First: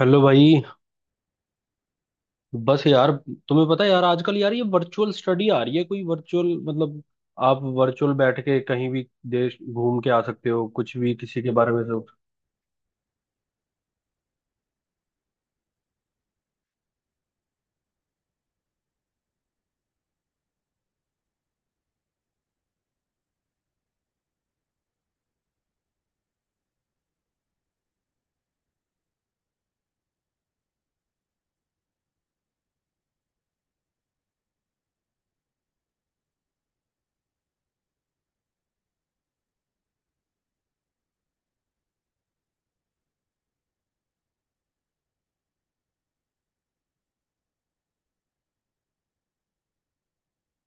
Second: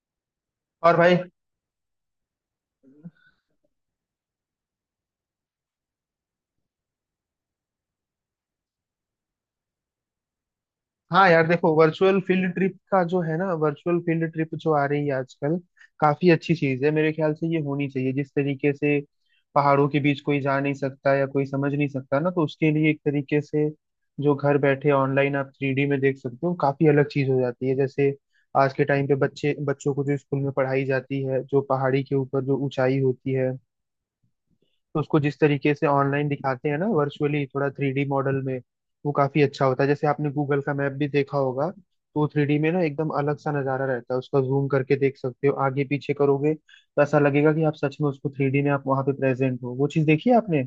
Hello भाई। और भाई, बस यार। तुम्हें पता है यार आजकल यार ये वर्चुअल स्टडी आ रही है कोई वर्चुअल मतलब आप वर्चुअल बैठ के कहीं भी देश घूम के आ सकते हो कुछ भी हाँ किसी यार के बारे देखो, में सोच। वर्चुअल फील्ड ट्रिप का जो है ना, वर्चुअल फील्ड ट्रिप जो आ रही है आजकल, काफी अच्छी चीज है। मेरे ख्याल से ये होनी चाहिए। जिस तरीके से पहाड़ों के बीच कोई जा नहीं सकता या कोई समझ नहीं सकता ना, तो उसके लिए एक तरीके से जो घर बैठे ऑनलाइन आप थ्री डी में देख सकते हो, काफी अलग चीज हो जाती है। जैसे आज के टाइम पे बच्चे, बच्चों को जो स्कूल में पढ़ाई जाती है, जो पहाड़ी के ऊपर जो ऊंचाई होती है, तो उसको जिस तरीके से ऑनलाइन दिखाते हैं ना, वर्चुअली थोड़ा थ्री डी मॉडल में, वो काफी अच्छा होता है। जैसे आपने गूगल का मैप भी देखा होगा तो वो थ्री डी में ना एकदम अलग सा नजारा रहता है उसका। जूम करके देख सकते हो, आगे पीछे करोगे तो ऐसा लगेगा कि आप सच में उसको थ्री डी में आप वहां पे प्रेजेंट हो। वो चीज देखी है आपने?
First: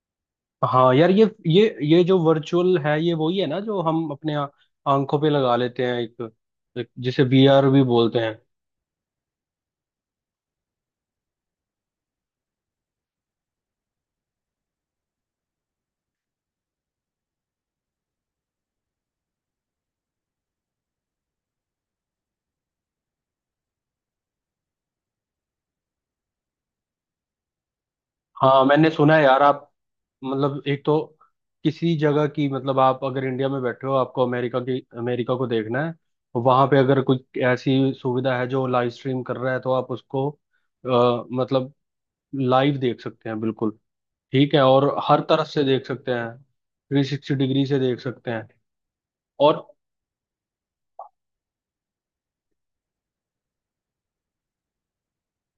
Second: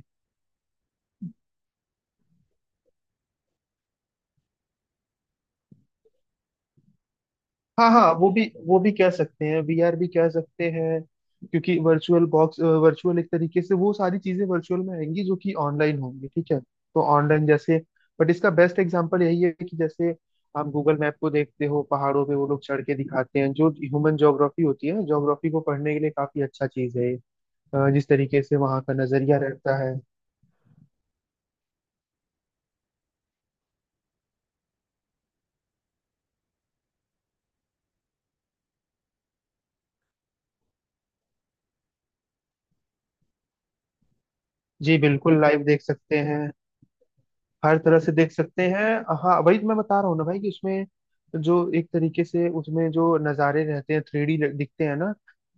हाँ यार ये जो वर्चुअल है ये वही है ना जो हम अपने आंखों पे लगा लेते हैं एक, एक जिसे वीआर भी हाँ हाँ, बोलते वो हैं। भी वो भी कह सकते हैं, वीआर भी कह सकते हैं। क्योंकि वर्चुअल बॉक्स, वर्चुअल एक तरीके से, वो सारी चीजें वर्चुअल में आएंगी जो कि ऑनलाइन होंगी। ठीक है, तो ऑनलाइन जैसे, बट इसका बेस्ट एग्जांपल यही है कि जैसे आप गूगल मैप को देखते हो, पहाड़ों पे वो लोग चढ़ के दिखाते हैं। जो ह्यूमन ज्योग्राफी होती है, ज्योग्राफी को पढ़ने के लिए काफी अच्छा चीज है ये। जिस तरीके से हाँ वहाँ मैंने का सुना है नजरिया यार आप रहता है। मतलब एक तो किसी जगह की मतलब आप अगर इंडिया में बैठे हो आपको अमेरिका की अमेरिका को देखना है। वहां पे अगर कुछ ऐसी सुविधा है जो लाइव स्ट्रीम कर रहा है तो आप उसको मतलब लाइव देख सकते हैं बिल्कुल। ठीक है और जी हर बिल्कुल, तरफ से लाइव देख देख सकते सकते हैं। हैं, 360 डिग्री हर से देख तरह से सकते देख हैं। सकते हैं। हाँ, वही और तो मैं बता रहा हूँ ना भाई, कि उसमें जो एक तरीके से उसमें जो नज़ारे रहते हैं, थ्री डी दिखते हैं ना,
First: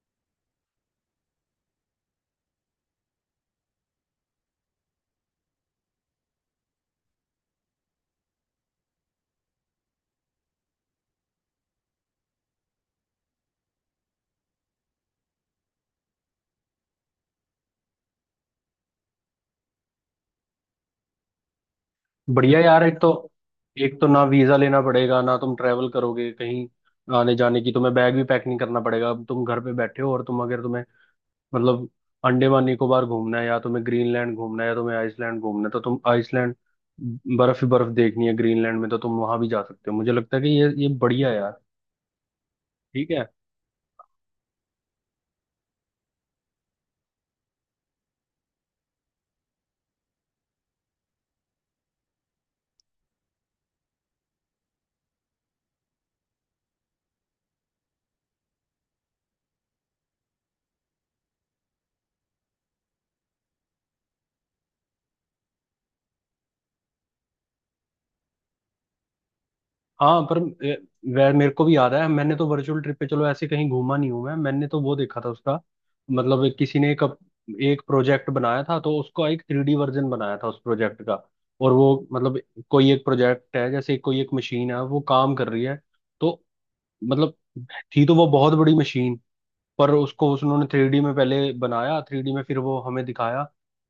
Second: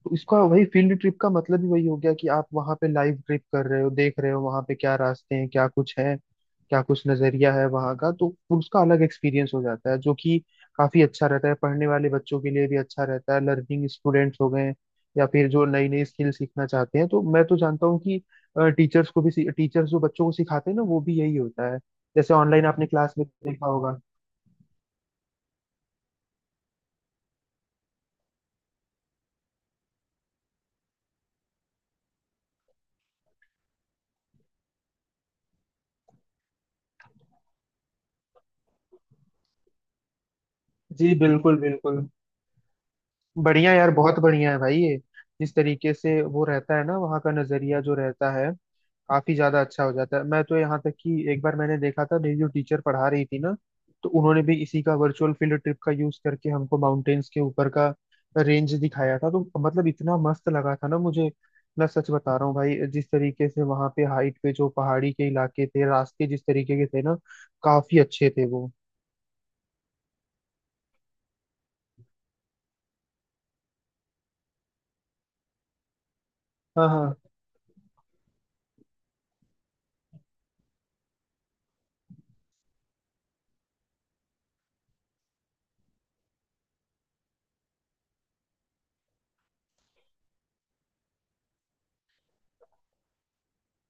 तो इसका वही फील्ड ट्रिप का मतलब ही वही हो गया कि आप वहाँ पे लाइव ट्रिप कर रहे हो, देख रहे हो वहाँ पे क्या रास्ते हैं, क्या कुछ है, क्या कुछ नज़रिया है वहाँ का। तो उसका अलग एक्सपीरियंस हो जाता है, जो कि काफ़ी अच्छा रहता है। पढ़ने वाले बच्चों के लिए भी अच्छा रहता है, लर्निंग स्टूडेंट्स हो गए या फिर जो नई नई स्किल सीखना चाहते हैं। तो मैं तो जानता हूँ कि टीचर्स जो बच्चों को सिखाते हैं ना, वो भी यही होता है। जैसे बढ़िया ऑनलाइन यार आपने क्लास में देखा एक होगा। तो ना वीजा लेना पड़ेगा ना तुम ट्रैवल करोगे कहीं आने जाने की। तुम्हें बैग भी पैक नहीं करना पड़ेगा। तुम घर पे बैठे हो और तुम अगर तुम्हें मतलब अंडमान निकोबार घूमना है या तुम्हें ग्रीनलैंड घूमना है या तुम्हें आइसलैंड घूमना है तो तुम आइसलैंड बर्फ ही बर्फ देखनी है ग्रीनलैंड में तो तुम वहां भी जा सकते हो। मुझे लगता है कि ये जी बढ़िया है बिल्कुल, यार। बिल्कुल। ठीक है। बढ़िया यार, बहुत बढ़िया है भाई ये। जिस तरीके से वो रहता है ना, वहाँ का नजरिया जो रहता है, काफी ज्यादा अच्छा हो जाता है। मैं तो यहाँ तक कि एक बार मैंने देखा था, मेरी जो टीचर पढ़ा रही थी ना, तो उन्होंने भी इसी का, वर्चुअल फील्ड ट्रिप का यूज करके हमको माउंटेन्स के ऊपर का रेंज दिखाया था। तो मतलब इतना मस्त लगा था ना मुझे। मैं सच बता रहा हूँ भाई, जिस तरीके से वहाँ पे हाइट पे जो पहाड़ी के इलाके थे, रास्ते जिस तरीके के थे ना, काफी अच्छे थे वो। हाँ पर ए, वह मेरे को भी याद है। मैंने तो वर्चुअल ट्रिप पे चलो ऐसे कहीं घूमा नहीं हूं मैं। मैंने तो वो देखा था उसका मतलब किसी हाँ ने एक हाँ, एक प्रोजेक्ट बनाया था तो उसका एक 3D वर्जन बनाया था उस प्रोजेक्ट का। और वो मतलब कोई एक प्रोजेक्ट है जैसे कोई एक मशीन है वो काम कर रही है तो मतलब थी तो वो बहुत बड़ी मशीन पर उसको उस उन्होंने 3D में पहले बनाया 3D में फिर वो हमें दिखाया।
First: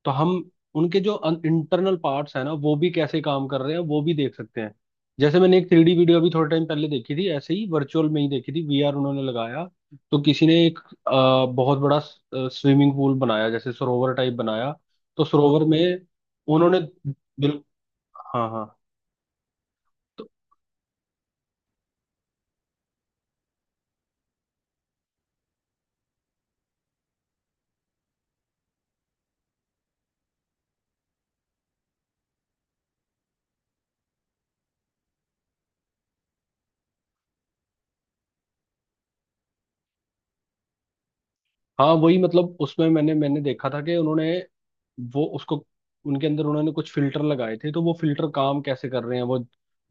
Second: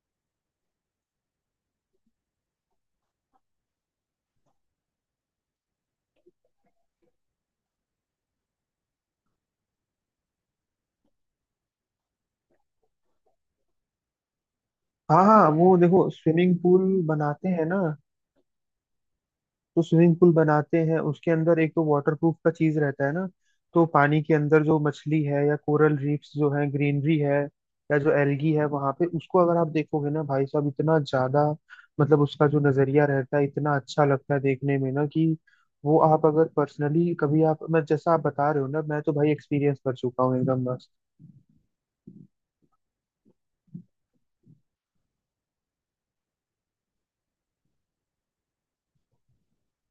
तो हम उनके जो इंटरनल पार्ट्स हैं ना वो भी कैसे काम कर रहे हैं वो भी देख सकते हैं। जैसे मैंने एक थ्री डी वीडियो अभी थोड़े टाइम पहले देखी थी ऐसे ही वर्चुअल में ही देखी थी वीआर उन्होंने लगाया। तो किसी ने एक बहुत बड़ा स्विमिंग पूल बनाया जैसे सरोवर टाइप बनाया। हाँ तो हाँ। सरोवर वो में देखो, स्विमिंग उन्होंने पूल बनाते बिल, हैं ना, हाँ हाँ। तो स्विमिंग तो पूल बनाते हैं उसके अंदर एक तो वाटर प्रूफ का चीज रहता है ना। तो पानी के अंदर जो मछली है, या कोरल रीफ्स जो है, ग्रीनरी है, या जो एल्गी है वहां पे, उसको अगर आप देखोगे ना भाई साहब, इतना ज्यादा, मतलब उसका जो नजरिया रहता है इतना अच्छा लगता है देखने में ना, कि वो आप अगर पर्सनली कभी आप, मैं जैसा आप बता रहे हो ना, मैं तो भाई एक्सपीरियंस कर चुका हूँ, एकदम मस्त। हाँ वही मतलब उसमें मैंने मैंने देखा था कि उन्होंने वो उसको उनके अंदर उन्होंने कुछ फिल्टर लगाए थे तो वो फिल्टर काम कैसे कर रहे हैं। वो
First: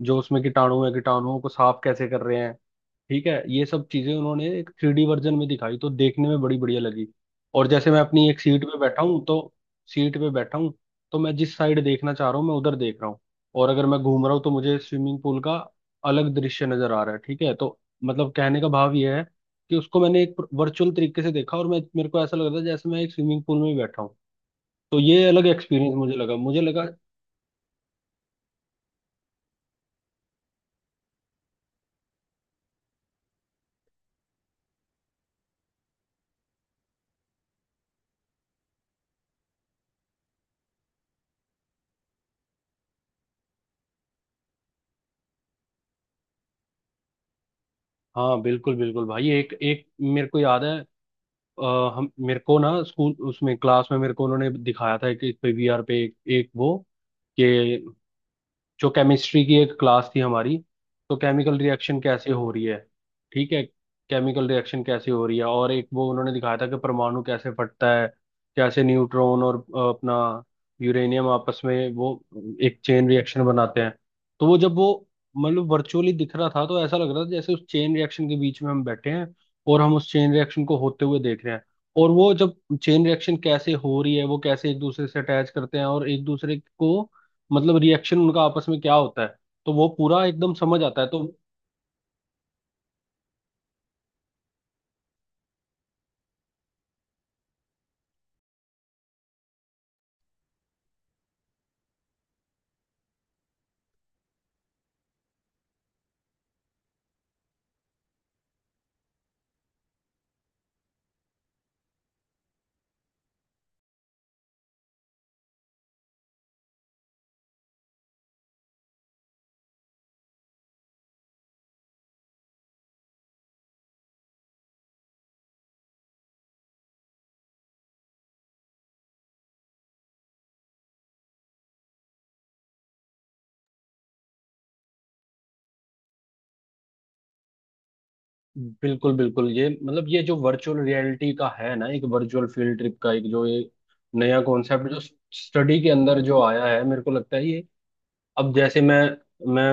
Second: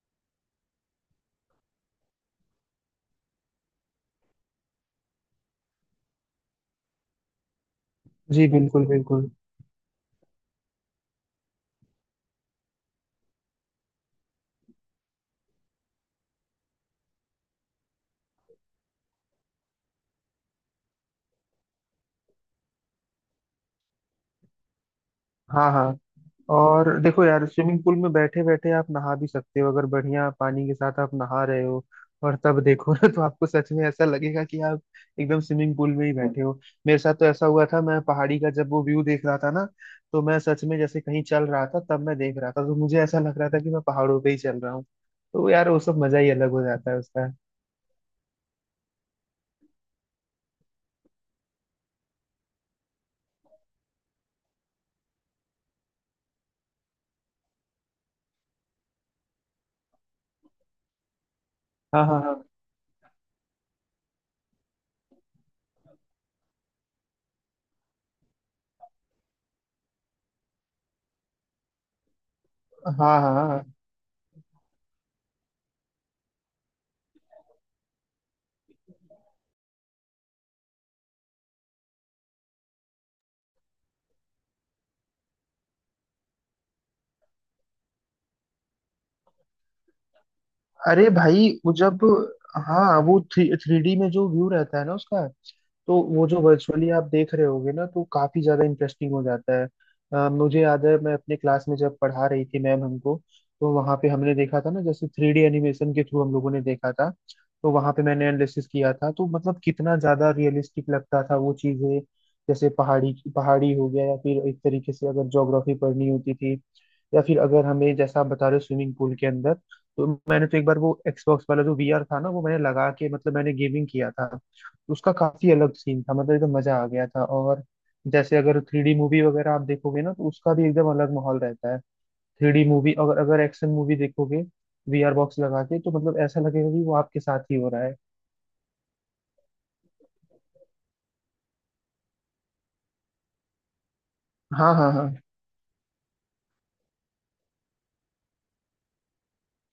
जो उसमें कीटाणु है कीटाणुओं को साफ कैसे कर रहे हैं। ठीक है ये सब चीजें उन्होंने एक 3D वर्जन में दिखाई तो देखने में बड़ी बढ़िया लगी। और जैसे मैं अपनी एक जी सीट पे बिल्कुल, बैठा हूँ बिल्कुल। तो सीट पे बैठा हूँ तो मैं जिस साइड देखना चाह रहा हूँ मैं उधर देख रहा हूँ। और अगर मैं घूम रहा हूँ तो मुझे स्विमिंग पूल का अलग दृश्य नजर आ रहा है। ठीक है तो मतलब कहने का भाव यह है कि उसको मैंने एक वर्चुअल तरीके से देखा और मैं मेरे को ऐसा लग रहा था जैसे मैं एक स्विमिंग पूल में ही बैठा हूँ। तो ये अलग हाँ एक्सपीरियंस हाँ। मुझे लगा मुझे लगा। और देखो यार, स्विमिंग पूल में बैठे बैठे आप नहा भी सकते हो, अगर बढ़िया पानी के साथ आप नहा रहे हो, और तब देखो ना, तो आपको सच में ऐसा लगेगा कि आप एकदम स्विमिंग पूल में ही बैठे हो। मेरे साथ तो ऐसा हुआ था, मैं पहाड़ी का जब वो व्यू देख रहा था ना, तो मैं सच में जैसे कहीं चल रहा था तब मैं देख रहा था, तो मुझे ऐसा लग रहा था कि मैं पहाड़ों पे ही चल रहा हूँ। तो यार, वो सब मजा ही अलग हो जाता है उसका। हाँ बिल्कुल बिल्कुल भाई एक एक मेरे को याद है। अ, हम मेरे को ना स्कूल उसमें क्लास में मेरे को उन्होंने दिखाया था कि इस पे वीआर पे एक, एक वो कि जो केमिस्ट्री की एक क्लास थी हमारी तो केमिकल रिएक्शन हाँ कैसे हाँ, हो रही है। ठीक है केमिकल रिएक्शन कैसे हो रही है और एक वो उन्होंने दिखाया था कि परमाणु कैसे फटता है कैसे न्यूट्रॉन और अपना यूरेनियम आपस में वो एक हाँ चेन हाँ, रिएक्शन हाँ हाँ। बनाते हैं। तो वो जब वो मतलब वर्चुअली दिख रहा था तो ऐसा लग रहा था जैसे उस चेन रिएक्शन के बीच में हम बैठे हैं और हम उस चेन रिएक्शन को होते हुए देख रहे हैं। और वो जब चेन रिएक्शन कैसे हो रही है वो कैसे एक दूसरे से अटैच करते हैं और एक दूसरे को मतलब रिएक्शन उनका आपस में क्या होता है तो वो पूरा एकदम समझ आता है अरे तो भाई, वो जब, हाँ, वो थ्री थ्री डी में जो व्यू रहता है ना उसका, तो वो जो वर्चुअली आप देख रहे होगे ना, तो काफी ज्यादा इंटरेस्टिंग हो जाता है। मुझे याद है मैं अपने क्लास में जब पढ़ा रही थी मैम हमको, तो वहां पे हमने देखा था ना, जैसे थ्री डी एनिमेशन के थ्रू हम लोगों ने देखा था, तो वहां पे मैंने एनालिसिस किया था। तो मतलब कितना ज्यादा रियलिस्टिक लगता था वो चीजें, जैसे पहाड़ी पहाड़ी हो गया, या फिर एक तरीके से अगर ज्योग्राफी पढ़नी होती थी, या फिर अगर हमें जैसा आप बता रहे हो स्विमिंग पूल के अंदर। तो मैंने तो एक बार वो एक्सबॉक्स वाला जो वीआर था ना, वो मैंने लगा के मतलब मैंने गेमिंग किया था। उसका काफी अलग सीन था, मतलब एकदम मजा आ गया था। और जैसे अगर थ्री डी मूवी वगैरह आप देखोगे ना, तो उसका भी एकदम अलग माहौल रहता है। थ्री डी मूवी अगर अगर एक्शन मूवी देखोगे वीआर बॉक्स लगा के, तो मतलब ऐसा लगेगा कि वो आपके साथ ही हो रहा है। बिल्कुल बिल्कुल ये मतलब ये जो वर्चुअल रियलिटी का है ना एक वर्चुअल फील्ड ट्रिप का एक जो ये नया हाँ कॉन्सेप्ट हाँ जो हाँ। स्टडी के अंदर जो आया है मेरे को लगता है ये अब जैसे मैं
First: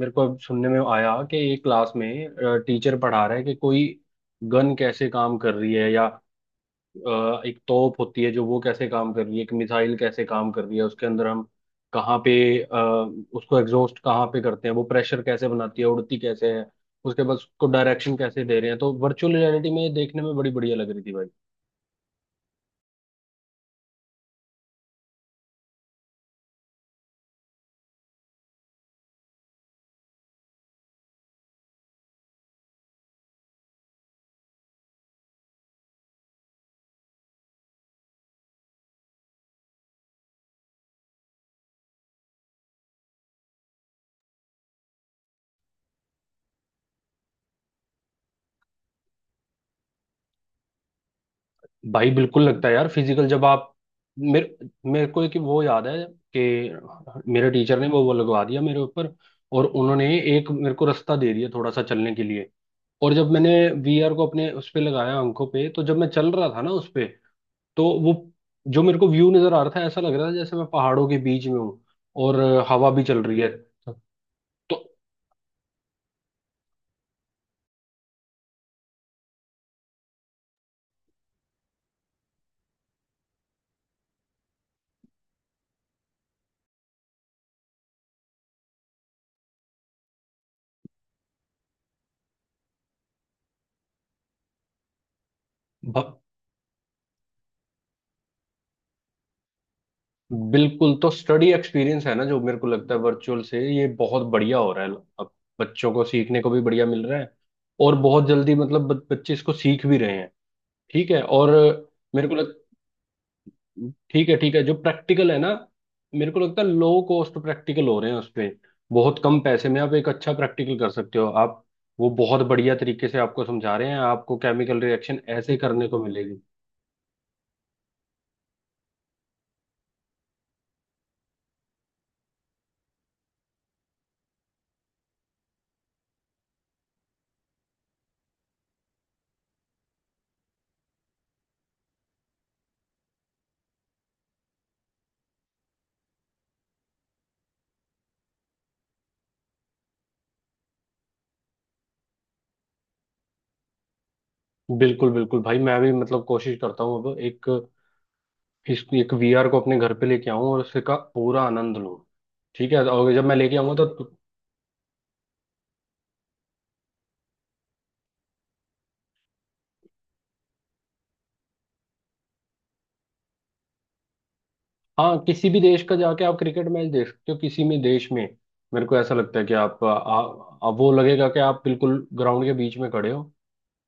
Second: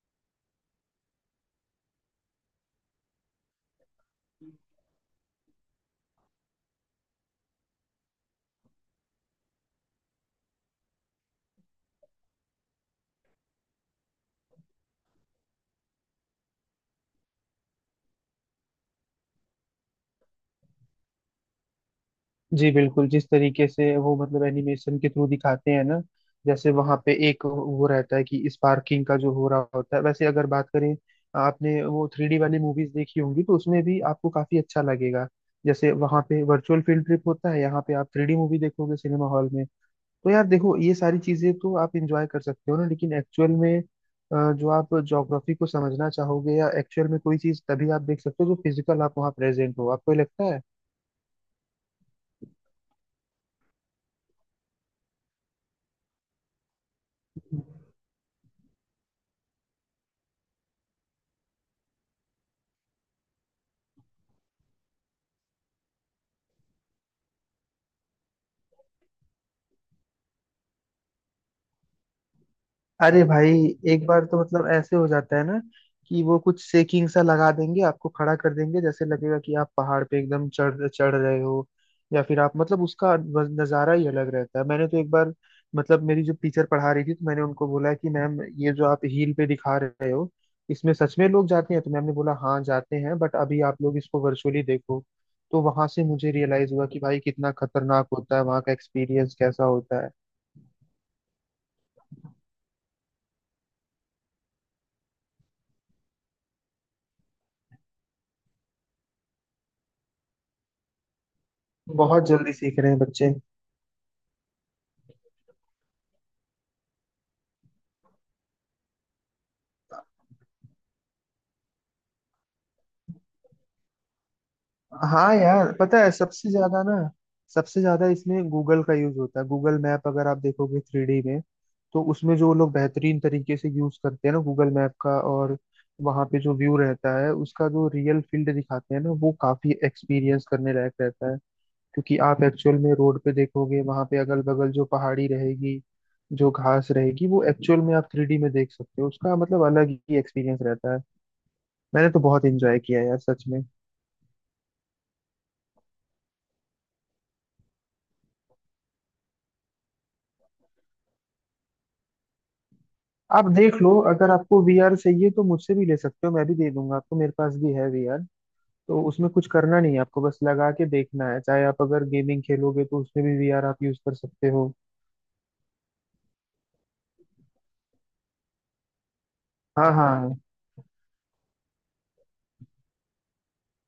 मेरे को अब सुनने में आया कि एक क्लास में टीचर पढ़ा रहा है कि कोई गन कैसे काम कर रही है या एक तोप होती है जो वो कैसे काम कर रही है एक मिसाइल कैसे काम कर रही है उसके अंदर हम कहाँ पे अ, उसको एग्जॉस्ट कहाँ पे करते हैं वो प्रेशर कैसे बनाती है उड़ती कैसे है उसके बाद उसको डायरेक्शन कैसे दे रहे हैं तो वर्चुअल रियलिटी में ये देखने में बड़ी बढ़िया लग रही थी भाई। जी बिल्कुल, जिस तरीके से वो मतलब एनिमेशन के थ्रू दिखाते हैं ना, जैसे वहां पे एक वो रहता है कि स्पार्किंग का जो हो रहा होता है, वैसे अगर बात करें, आपने वो थ्री डी वाली मूवीज देखी होंगी तो उसमें भी आपको काफी अच्छा लगेगा। जैसे वहां पे वर्चुअल फील्ड ट्रिप होता है, यहाँ पे आप थ्री डी मूवी देखोगे सिनेमा हॉल में। तो यार देखो, ये सारी चीजें तो आप इंजॉय कर सकते हो ना, लेकिन एक्चुअल में जो आप ज्योग्राफी को समझना चाहोगे, या एक्चुअल में कोई चीज तभी आप देख सकते हो जो फिजिकल आप वहाँ प्रेजेंट हो, आपको ये लगता है? भाई बिल्कुल लगता है यार फिजिकल जब आप मेरे मेरे को एक वो याद है कि मेरे टीचर ने वो लगवा दिया मेरे ऊपर और उन्होंने एक मेरे को रास्ता दे दिया थोड़ा सा चलने के लिए। और जब मैंने वीआर को अपने उस पे लगाया आंखों पे तो जब मैं चल रहा था ना उस पे तो वो जो मेरे को व्यू नजर आ रहा था ऐसा लग रहा था जैसे मैं पहाड़ों के बीच में हूँ और हवा भी चल अरे रही है। भाई, एक बार तो मतलब तो ऐसे हो जाता है ना, कि वो कुछ सेकिंग सा लगा देंगे आपको, खड़ा कर देंगे, जैसे लगेगा कि आप पहाड़ पे एकदम चढ़ चढ़ रहे हो, या फिर आप मतलब उसका नज़ारा ही अलग रहता है। मैंने तो एक बार, मतलब मेरी जो टीचर पढ़ा रही थी, तो मैंने उनको बोला कि मैम ये जो आप हील पे दिखा रहे हो, इसमें सच में लोग जाते हैं? तो मैम ने बोला हाँ जाते हैं, बट अभी आप लोग इसको वर्चुअली देखो। तो वहां भ, से मुझे रियलाइज हुआ कि भाई कितना खतरनाक होता है, वहाँ का एक्सपीरियंस कैसा होता है। बिल्कुल तो स्टडी एक्सपीरियंस है ना जो मेरे को लगता है वर्चुअल से ये बहुत बढ़िया हो रहा है। अब बच्चों को सीखने को भी बढ़िया मिल रहा है और बहुत जल्दी मतलब बच्चे इसको सीख भी रहे हैं। ठीक है और बहुत मेरे को जल्दी लग सीख रहे हैं बच्चे। ठीक है जो प्रैक्टिकल है ना मेरे को लगता है लो कॉस्ट प्रैक्टिकल हो रहे हैं उसपे। बहुत कम पैसे में आप एक अच्छा प्रैक्टिकल कर सकते हो आप। वो बहुत बढ़िया तरीके से आपको समझा रहे हैं आपको केमिकल रिएक्शन हाँ ऐसे ही यार, करने पता को है, मिलेगी। सबसे ज्यादा इसमें गूगल का यूज होता है। गूगल मैप अगर आप देखोगे थ्री डी में, तो उसमें जो लोग बेहतरीन तरीके से यूज करते हैं ना गूगल मैप का, और वहाँ पे जो व्यू रहता है, उसका जो रियल फील्ड दिखाते हैं ना, वो काफी एक्सपीरियंस करने लायक रहता है। क्योंकि आप एक्चुअल में रोड पे देखोगे, वहाँ पे अगल बगल जो पहाड़ी रहेगी, जो घास रहेगी, वो एक्चुअल में आप थ्री डी में देख सकते हो उसका, मतलब अलग ही एक्सपीरियंस रहता है। मैंने तो बहुत एंजॉय किया यार सच में। बिल्कुल बिल्कुल भाई मैं भी मतलब कोशिश करता हूँ अब एक इस एक वीआर को अपने घर पे लेके आऊं और उसका पूरा आनंद लूं। ठीक है और जब मैं आप लेके आऊंगा देख तो लो, अगर आपको वीआर चाहिए तो मुझसे भी ले सकते हो, मैं भी दे दूंगा आपको, मेरे पास भी है वीआर। तो उसमें कुछ करना नहीं है आपको, बस लगा के देखना है। चाहे आप अगर गेमिंग खेलोगे, तो उसमें भी वीआर आप यूज कर सकते हो। हाँ किसी भी देश का जाके आप क्रिकेट मैच देख सकते हो किसी भी देश में। मेरे को ऐसा लगता है कि आप आ, हाँ हाँ। आ, वो लगेगा कि आप बिल्कुल ग्राउंड के बीच में खड़े हो।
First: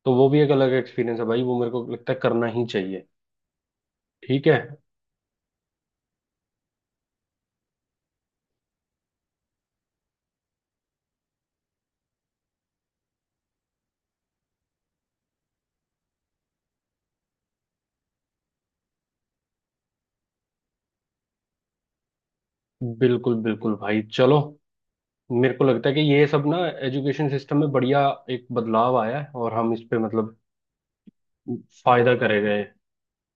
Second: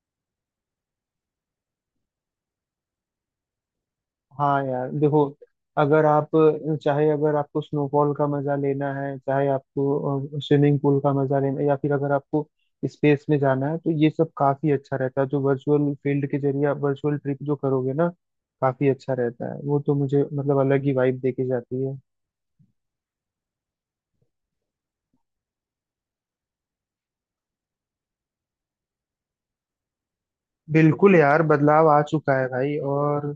तो वो भी एक अलग एक्सपीरियंस है भाई वो मेरे को लगता है करना ही चाहिए। ठीक है। हाँ यार देखो, अगर आप, चाहे अगर आपको स्नोफॉल का मजा लेना है, चाहे आपको स्विमिंग पूल का मजा लेना है, या फिर अगर आपको स्पेस में जाना है, तो ये सब काफी अच्छा रहता है। जो वर्चुअल फील्ड के जरिए आप वर्चुअल ट्रिप जो करोगे ना, काफी अच्छा रहता है वो। तो मुझे मतलब अलग ही वाइब देके जाती है। बिल्कुल बिल्कुल भाई चलो मेरे को लगता है कि ये सब ना एजुकेशन सिस्टम में बढ़िया एक बदलाव आया है और हम इस पे मतलब बिल्कुल यार, बदलाव आ फायदा चुका करे है गए। भाई, और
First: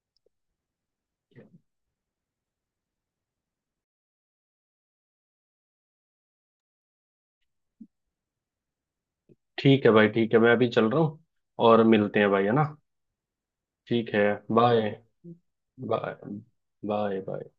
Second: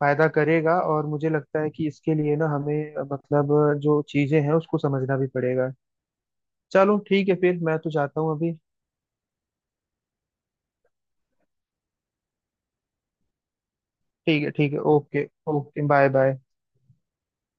फायदा करेगा। और मुझे लगता है कि इसके लिए ना हमें मतलब, जो चीजें हैं उसको समझना भी पड़ेगा। चलो ठीक है, फिर मैं तो जाता हूँ अभी। ठीक है भाई ठीक है मैं अभी चल रहा हूँ। और मिलते हैं भाई है ना। ठीक है। ठीक है, ठीक है, bye. Okay. Okay, bye bye bye. Bye bye.